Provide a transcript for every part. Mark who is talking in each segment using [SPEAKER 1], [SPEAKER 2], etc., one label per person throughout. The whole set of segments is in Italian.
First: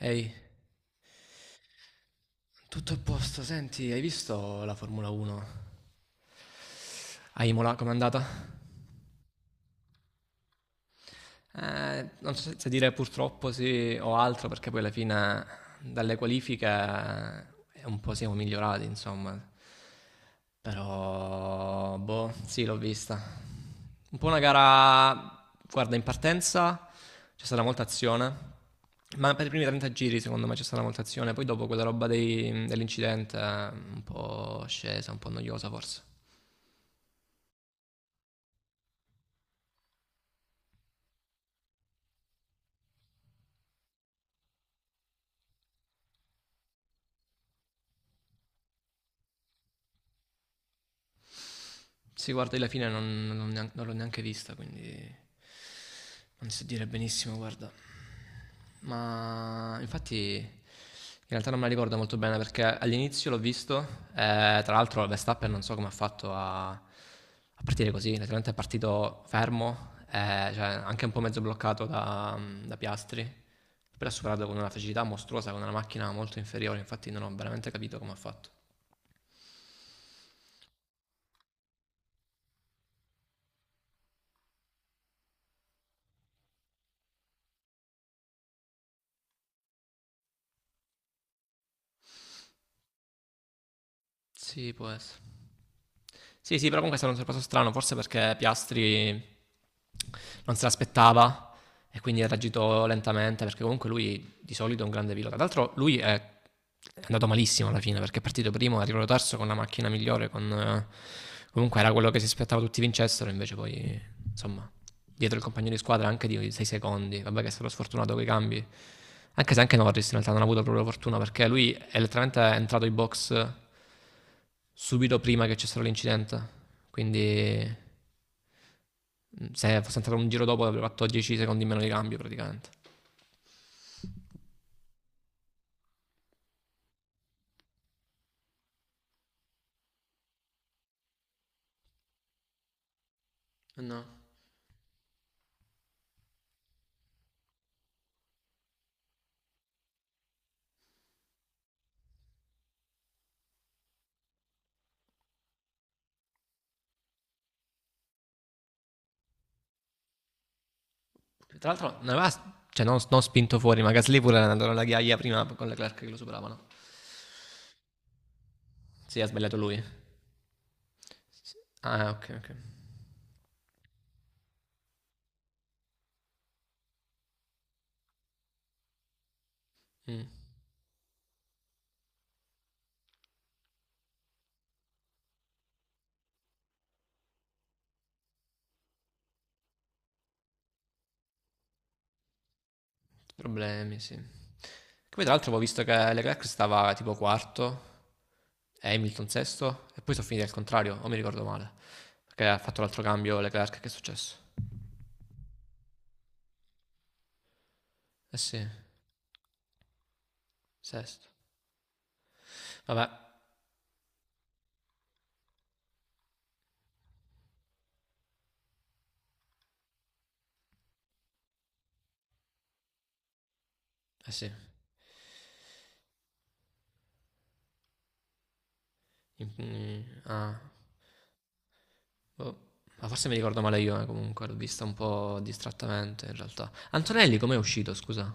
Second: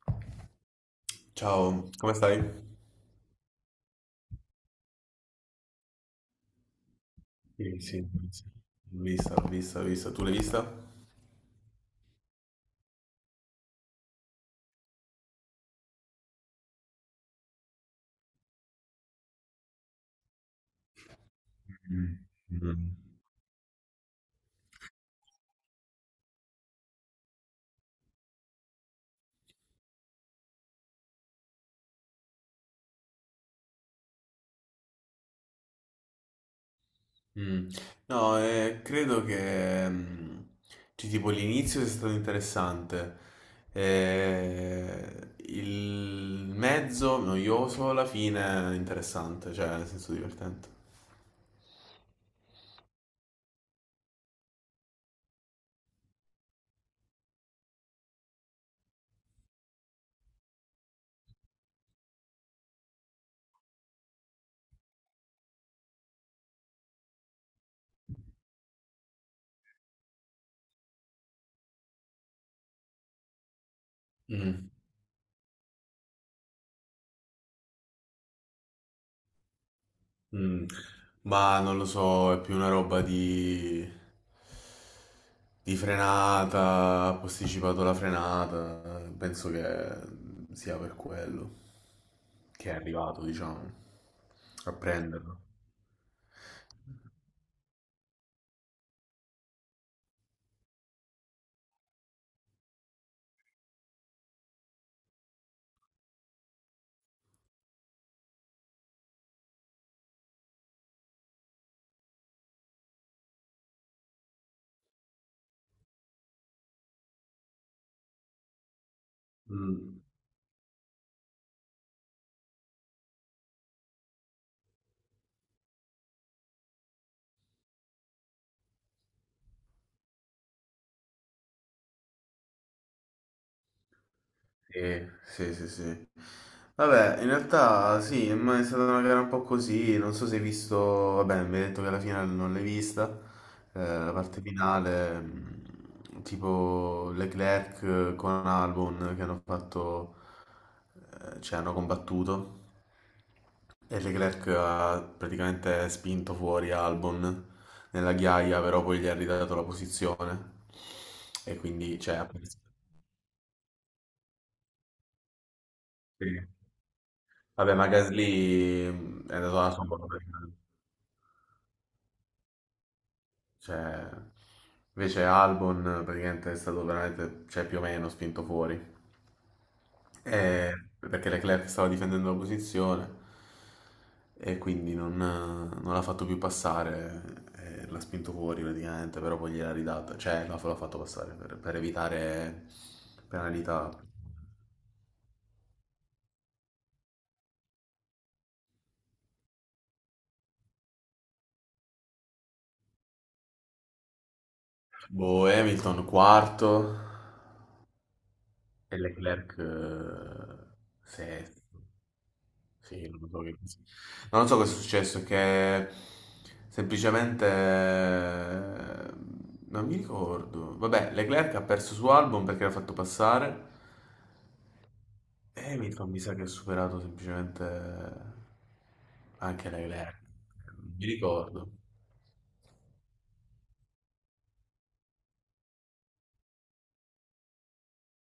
[SPEAKER 1] Ehi,
[SPEAKER 2] Ciao, come stai?
[SPEAKER 1] tutto a posto, senti, hai visto la Formula 1? A Imola
[SPEAKER 2] Sì,
[SPEAKER 1] com'è
[SPEAKER 2] sì,
[SPEAKER 1] andata?
[SPEAKER 2] sì. L'ho vista. Tu l'hai vista?
[SPEAKER 1] Non so se dire purtroppo sì o altro, perché poi alla fine dalle qualifiche un po' siamo migliorati, insomma. Però,
[SPEAKER 2] Mm,
[SPEAKER 1] boh, sì, l'ho
[SPEAKER 2] mm.
[SPEAKER 1] vista. Un po' una gara, guarda, in partenza c'è stata molta azione, ma per i primi 30 giri secondo me c'è stata molta azione, poi dopo quella roba dell'incidente, un po' scesa, un po' noiosa forse.
[SPEAKER 2] Mm. No, credo che cioè, tipo l'inizio sia stato interessante, il mezzo noioso, la fine interessante, cioè nel senso divertente.
[SPEAKER 1] Sì, guarda, io la fine non l'ho neanche vista, quindi non so dire benissimo, guarda. Ma infatti in realtà non me la ricordo molto bene perché all'inizio l'ho visto, tra l'altro Verstappen non so come ha fatto a partire così, letteralmente è partito fermo, cioè anche un po' mezzo bloccato da Piastri, però ha superato con una
[SPEAKER 2] Mm,
[SPEAKER 1] facilità mostruosa, con una macchina molto inferiore, infatti non ho veramente capito come ha fatto.
[SPEAKER 2] mm. Ma non lo so, è più una roba di frenata, ha posticipato la frenata, penso che sia per quello che è arrivato, diciamo, a
[SPEAKER 1] Sì, può essere.
[SPEAKER 2] prenderlo.
[SPEAKER 1] Sì, sì, però comunque è stato un sorpasso strano, forse perché Piastri non se l'aspettava e quindi ha reagito lentamente, perché comunque lui di solito è un grande pilota. Tra l'altro lui è andato malissimo alla fine perché è partito primo, è arrivato terzo con la macchina migliore, comunque era quello che si aspettava tutti vincessero, invece poi insomma dietro il compagno di squadra anche di 6 secondi, vabbè che è stato sfortunato con i cambi, anche se anche
[SPEAKER 2] Mm.
[SPEAKER 1] Norris in realtà non ha avuto proprio fortuna perché lui è letteralmente entrato in box subito prima che c'è stato l'incidente. Quindi se fosse entrato un giro dopo avrebbe fatto 10 secondi meno di cambio praticamente.
[SPEAKER 2] Sì, sì, sì, sì. Vabbè, in realtà sì, ma è stata una gara un po' così, non so se hai visto, vabbè, mi hai detto che alla finale non l'hai vista,
[SPEAKER 1] No.
[SPEAKER 2] la parte finale, tipo Leclerc con Albon che hanno fatto, cioè hanno combattuto e Leclerc ha praticamente spinto fuori Albon nella ghiaia, però poi gli ha ridato la posizione e
[SPEAKER 1] Tra l'altro
[SPEAKER 2] quindi,
[SPEAKER 1] non
[SPEAKER 2] cioè, ha
[SPEAKER 1] aveva
[SPEAKER 2] perso.
[SPEAKER 1] cioè, non spinto fuori, ma Gasly pure era andato alla ghiaia prima con Leclerc che lo
[SPEAKER 2] Sì.
[SPEAKER 1] superavano.
[SPEAKER 2] Vabbè, ma Gasly
[SPEAKER 1] Sì, ha
[SPEAKER 2] è
[SPEAKER 1] sbagliato
[SPEAKER 2] andato alla
[SPEAKER 1] lui.
[SPEAKER 2] sua prima.
[SPEAKER 1] Ah, ok, ok.
[SPEAKER 2] Cioè, invece Albon praticamente è stato veramente, cioè, più o meno spinto fuori.
[SPEAKER 1] Mm,
[SPEAKER 2] Eh, perché Leclerc stava difendendo la posizione e quindi non l'ha fatto più passare, l'ha spinto fuori praticamente, però poi gliel'ha ridata, cioè l'ha fatto passare per evitare penalità.
[SPEAKER 1] problemi, sì. Poi tra l'altro ho visto che Leclerc stava tipo quarto, Hamilton sesto, e poi sono finiti al contrario, o mi ricordo male. Perché ha fatto l'altro cambio Leclerc, che è successo?
[SPEAKER 2] Boh, Hamilton quarto,
[SPEAKER 1] Eh sì,
[SPEAKER 2] e Leclerc
[SPEAKER 1] sesto.
[SPEAKER 2] sesto.
[SPEAKER 1] Vabbè,
[SPEAKER 2] Sì, non so che pensi. Non so cosa è successo, che semplicemente non mi ricordo. Vabbè, Leclerc ha perso su Albon perché l'ha fatto passare
[SPEAKER 1] eh sì.
[SPEAKER 2] e Hamilton mi sa che ha superato semplicemente anche Leclerc.
[SPEAKER 1] Mm, ah,
[SPEAKER 2] Non mi ricordo.
[SPEAKER 1] boh. Ma forse mi ricordo male io, comunque, l'ho vista un po' distrattamente in realtà. Antonelli com'è uscito, scusa?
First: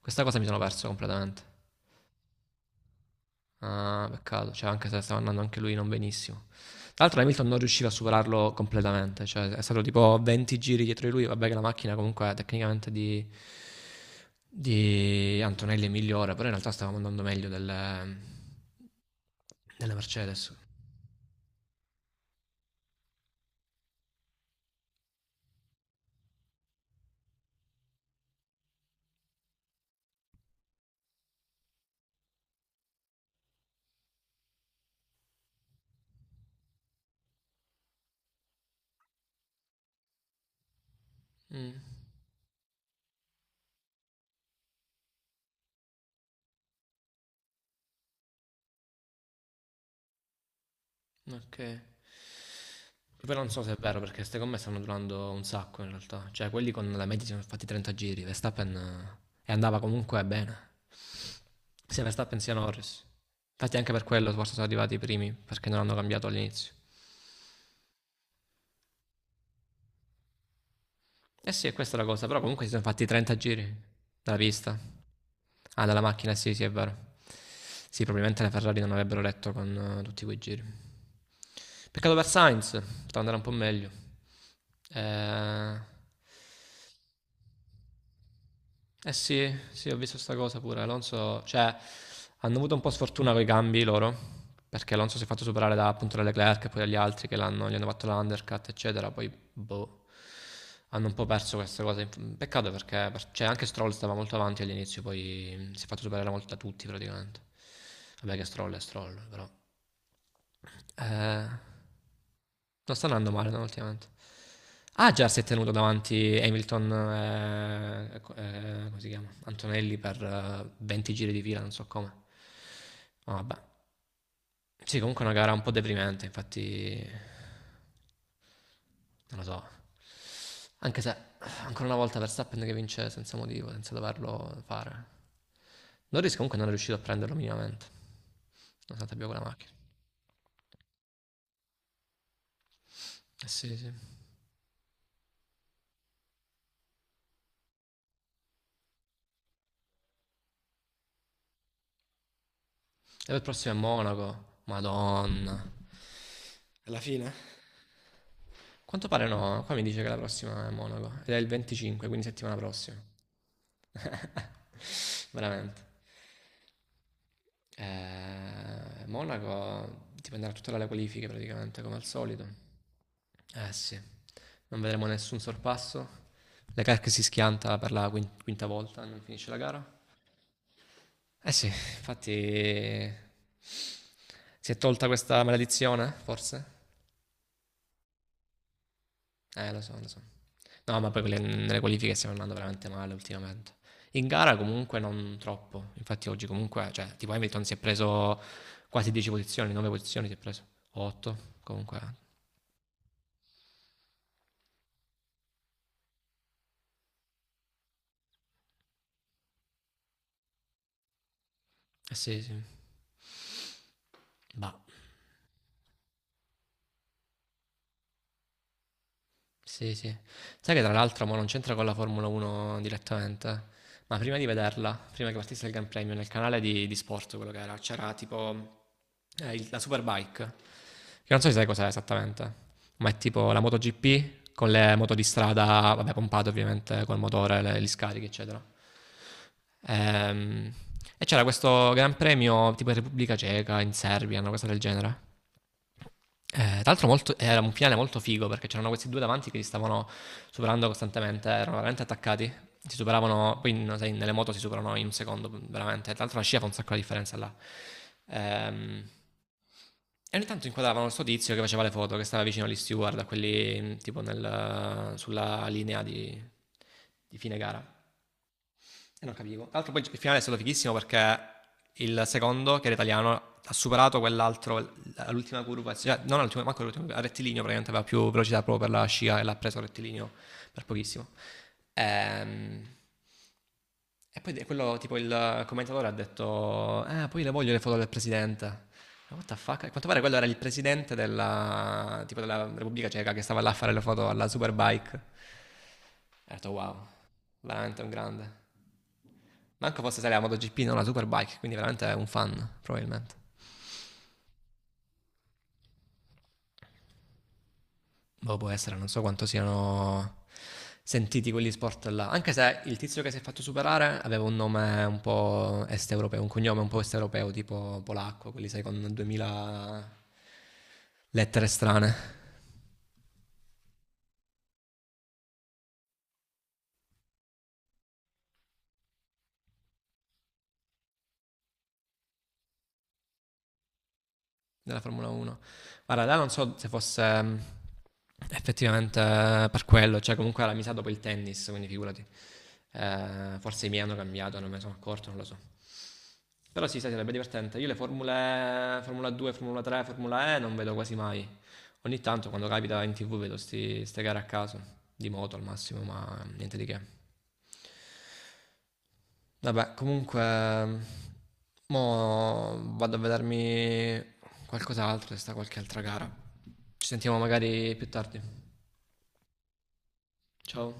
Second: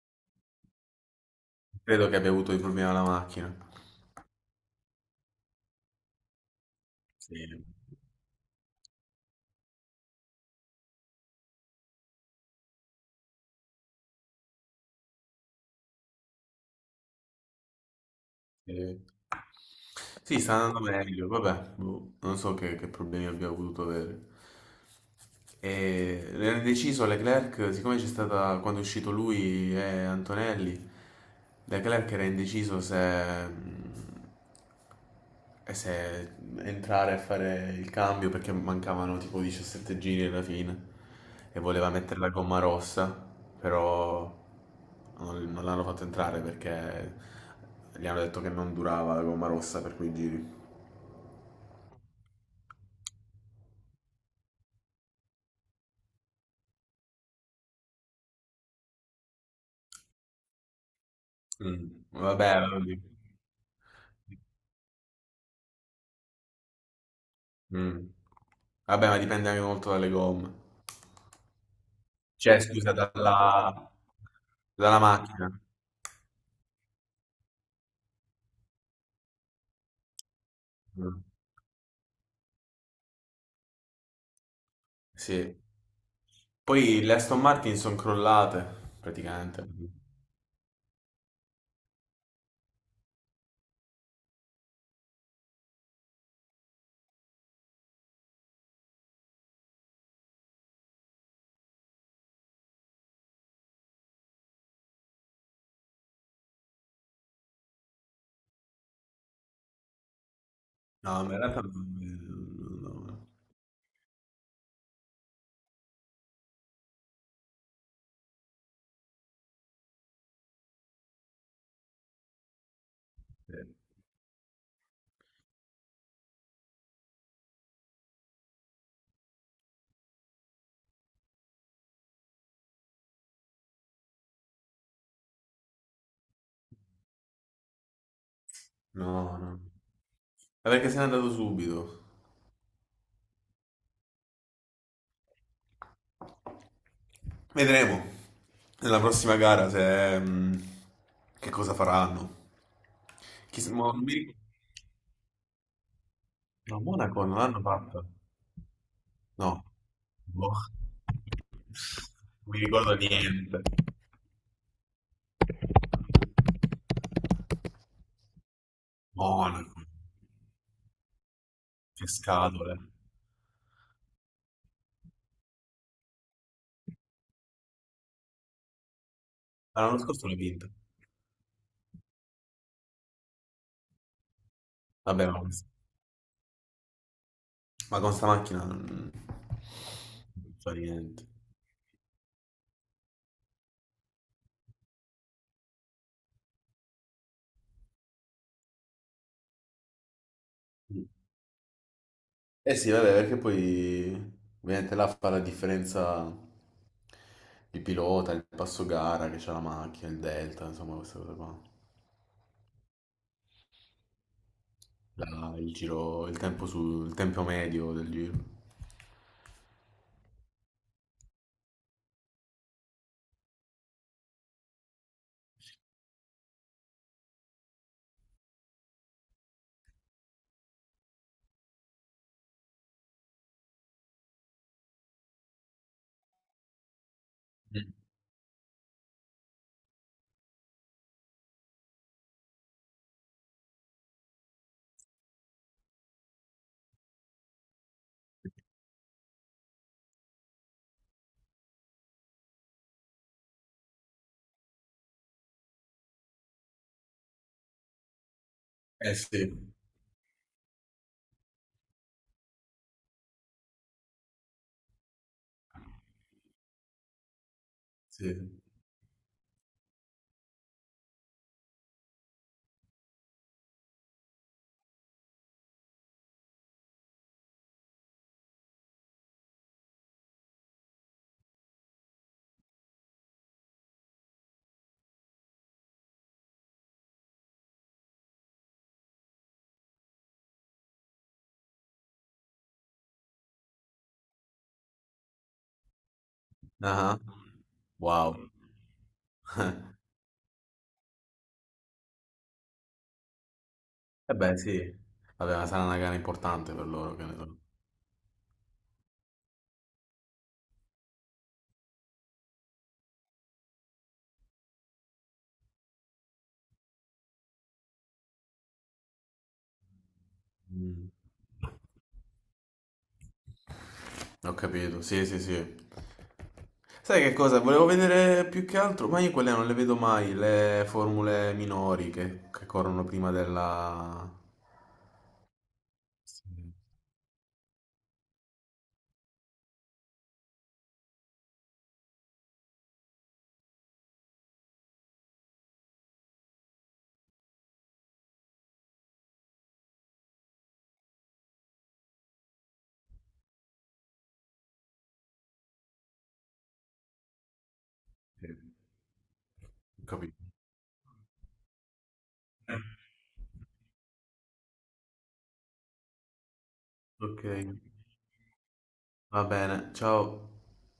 [SPEAKER 1] Questa cosa mi sono perso completamente.
[SPEAKER 2] Credo che abbia avuto dei problemi alla macchina.
[SPEAKER 1] Ah, peccato, cioè anche se stava andando anche lui non benissimo. Tra l'altro
[SPEAKER 2] Sì.
[SPEAKER 1] Hamilton non riusciva a superarlo completamente, cioè è stato tipo 20 giri dietro di lui, vabbè che la macchina comunque tecnicamente di Antonelli è migliore, però in realtà stavamo andando meglio delle,
[SPEAKER 2] Sì.
[SPEAKER 1] delle
[SPEAKER 2] Sì,
[SPEAKER 1] Mercedes.
[SPEAKER 2] sta andando meglio, vabbè, boh, non so che problemi abbiamo potuto avere. E era deciso Leclerc, siccome c'è stata, quando è uscito lui e Antonelli, Leclerc era indeciso se entrare a fare il cambio perché mancavano tipo 17 giri alla fine e
[SPEAKER 1] Mm,
[SPEAKER 2] voleva mettere la gomma rossa, però non l'hanno fatto entrare perché gli hanno detto che non durava la gomma rossa per quei giri.
[SPEAKER 1] ok. Che poi non so se è vero perché queste gomme stanno durando un sacco in realtà. Cioè, quelli con la media si sono fatti 30 giri. Verstappen e andava comunque bene.
[SPEAKER 2] Mm.
[SPEAKER 1] Sia Verstappen
[SPEAKER 2] Vabbè,
[SPEAKER 1] sia
[SPEAKER 2] allora
[SPEAKER 1] Norris.
[SPEAKER 2] dico.
[SPEAKER 1] Infatti anche per quello forse sono arrivati i primi perché non hanno cambiato all'inizio.
[SPEAKER 2] Mm. Vabbè, ma dipende anche molto dalle gomme.
[SPEAKER 1] Eh sì, questa è la cosa, però
[SPEAKER 2] Cioè,
[SPEAKER 1] comunque si sono
[SPEAKER 2] scusa,
[SPEAKER 1] fatti 30 giri dalla pista.
[SPEAKER 2] dalla macchina.
[SPEAKER 1] Ah, dalla macchina, sì, sì, è vero. Sì, probabilmente le Ferrari non avrebbero retto con tutti quei giri.
[SPEAKER 2] Mm.
[SPEAKER 1] Peccato per Sainz, poteva andare un po' meglio.
[SPEAKER 2] Sì.
[SPEAKER 1] Eh,
[SPEAKER 2] Poi le Aston Martin sono crollate,
[SPEAKER 1] Eh sì,
[SPEAKER 2] praticamente.
[SPEAKER 1] sì, ho visto sta cosa pure. Alonso, cioè, hanno avuto un po' sfortuna con i cambi loro, perché Alonso si è fatto superare da appunto da Leclerc e poi dagli altri che gli hanno fatto l'undercut, eccetera. Poi, boh, hanno un po' perso queste cose. Peccato perché, cioè, anche Stroll stava molto avanti all'inizio, poi si è fatto superare molto da tutti praticamente. Vabbè che Stroll è Stroll, però.
[SPEAKER 2] No, ma in
[SPEAKER 1] Eh,
[SPEAKER 2] realtà no,
[SPEAKER 1] Non
[SPEAKER 2] no,
[SPEAKER 1] sta
[SPEAKER 2] no.
[SPEAKER 1] andando male no, ultimamente. Ah, già si è tenuto davanti Hamilton, come si chiama? Antonelli per 20 giri di fila, non so come. Ma vabbè. Sì, comunque è una gara un po' deprimente, infatti non lo so. Anche se ancora una volta Verstappen che vince senza motivo, senza doverlo fare. Norris comunque non è riuscito a prenderlo minimamente, nonostante abbia quella
[SPEAKER 2] No.
[SPEAKER 1] macchina.
[SPEAKER 2] Ma perché se n'è andato subito?
[SPEAKER 1] Eh sì, sì. E
[SPEAKER 2] Vedremo nella prossima gara se, mm, che cosa faranno.
[SPEAKER 1] per il
[SPEAKER 2] Chissà,
[SPEAKER 1] prossimo è
[SPEAKER 2] mo- non mi ric-
[SPEAKER 1] Monaco. Madonna.
[SPEAKER 2] no,
[SPEAKER 1] Alla
[SPEAKER 2] Monaco
[SPEAKER 1] fine?
[SPEAKER 2] non l'hanno fatta.
[SPEAKER 1] Quanto pare no,
[SPEAKER 2] No,
[SPEAKER 1] qua mi dice che la
[SPEAKER 2] boh,
[SPEAKER 1] prossima è Monaco ed è il 25, quindi
[SPEAKER 2] non
[SPEAKER 1] settimana
[SPEAKER 2] mi ricordo
[SPEAKER 1] prossima.
[SPEAKER 2] niente.
[SPEAKER 1] Veramente.
[SPEAKER 2] Monaco,
[SPEAKER 1] Monaco dipenderà tutto dalle qualifiche praticamente, come al
[SPEAKER 2] che
[SPEAKER 1] solito.
[SPEAKER 2] scatole.
[SPEAKER 1] Eh sì, non vedremo nessun sorpasso. Leclerc si schianta per la quinta volta, non finisce la
[SPEAKER 2] Ah,
[SPEAKER 1] gara.
[SPEAKER 2] l'anno scorso l'ho vinta.
[SPEAKER 1] Eh sì, infatti si è tolta
[SPEAKER 2] Vabbè,
[SPEAKER 1] questa maledizione, forse?
[SPEAKER 2] ma con sta macchina
[SPEAKER 1] Lo so, lo so.
[SPEAKER 2] non fa
[SPEAKER 1] No, ma poi
[SPEAKER 2] niente.
[SPEAKER 1] nelle qualifiche stiamo andando veramente male ultimamente. In gara comunque non troppo. Infatti oggi comunque, cioè, tipo Hamilton si è preso quasi 10 posizioni, 9 posizioni si è preso. 8, comunque.
[SPEAKER 2] Eh sì, vabbè, perché poi ovviamente là fa la differenza il pilota, il passo gara che c'ha la macchina, il delta, insomma queste cose qua.
[SPEAKER 1] Eh sì, sì. Bah.
[SPEAKER 2] Il giro, il tempo medio del giro.
[SPEAKER 1] Sì, sì. Sai che tra l'altro mo non c'entra con la Formula 1 direttamente, ma prima di vederla, prima che partisse il Gran Premio, nel canale di sport, quello che era, c'era tipo la Superbike, che non so se sai cos'è esattamente, ma è tipo la MotoGP con le moto di strada, vabbè, pompate ovviamente col motore, gli
[SPEAKER 2] Mm.
[SPEAKER 1] scarichi, eccetera. Ehm, e c'era questo Gran Premio tipo in Repubblica Ceca, in Serbia, una cosa del genere. Tra l'altro era un finale molto figo perché c'erano questi due davanti che si stavano superando costantemente, erano veramente attaccati, si superavano, poi no, sai, nelle moto si superano in un secondo, veramente, tra l'altro la scia fa un sacco di differenza là. Ehm,
[SPEAKER 2] Eh sì,
[SPEAKER 1] e ogni tanto inquadravano sto tizio che faceva le foto, che stava vicino agli steward, a quelli tipo sulla linea di fine gara.
[SPEAKER 2] sì.
[SPEAKER 1] E non capivo. Tra l'altro poi il finale è stato fighissimo perché il secondo, che era italiano, ha superato quell'altro, l'ultima curva, cioè, non l'ultima, manco l'ultima, a rettilineo praticamente aveva più velocità proprio per la scia e l'ha preso a rettilineo per pochissimo. Ehm, E poi quello, tipo il commentatore ha detto, poi le voglio le foto del presidente. Ma what the fuck? A quanto pare quello era il presidente della, tipo della Repubblica Ceca che stava là a fare le foto alla Superbike. E ho detto wow,
[SPEAKER 2] Ah,
[SPEAKER 1] veramente un
[SPEAKER 2] wow.
[SPEAKER 1] grande. Manco fosse stare la MotoGP, non la Superbike, quindi veramente è un fan, probabilmente.
[SPEAKER 2] Eh beh sì, vabbè, ma sarà una gara importante per loro, che ne so.
[SPEAKER 1] Boh, può essere, non so quanto siano sentiti quegli sport là. Anche se il tizio che si è fatto superare aveva un nome un po' est europeo, un cognome un po' est europeo, tipo polacco, quelli sai con 2000
[SPEAKER 2] Mm.
[SPEAKER 1] lettere strane
[SPEAKER 2] Ho capito, sì, sì, sì. Sai che cosa? Volevo vedere più che altro, ma io quelle non le vedo mai, le formule minori che corrono prima della…
[SPEAKER 1] della Formula 1. Guarda, là non so
[SPEAKER 2] Sì,
[SPEAKER 1] se fosse effettivamente per quello, cioè comunque era misato dopo il tennis, quindi figurati. Forse i miei hanno cambiato, non me ne sono accorto, non lo so. Però sì, sai, sarebbe divertente. Io le formule Formula 2, Formula 3, Formula E non vedo quasi mai. Ogni tanto quando capita in tv vedo ste gare a caso, di moto al massimo, ma niente di che.
[SPEAKER 2] sì.
[SPEAKER 1] Vabbè,
[SPEAKER 2] Ho
[SPEAKER 1] comunque,
[SPEAKER 2] capito. Eh,
[SPEAKER 1] mo vado a vedermi qualcos'altro, se sta qualche altra gara. Ci sentiamo
[SPEAKER 2] Ok,
[SPEAKER 1] magari più tardi.
[SPEAKER 2] va bene, ciao.
[SPEAKER 1] Ciao.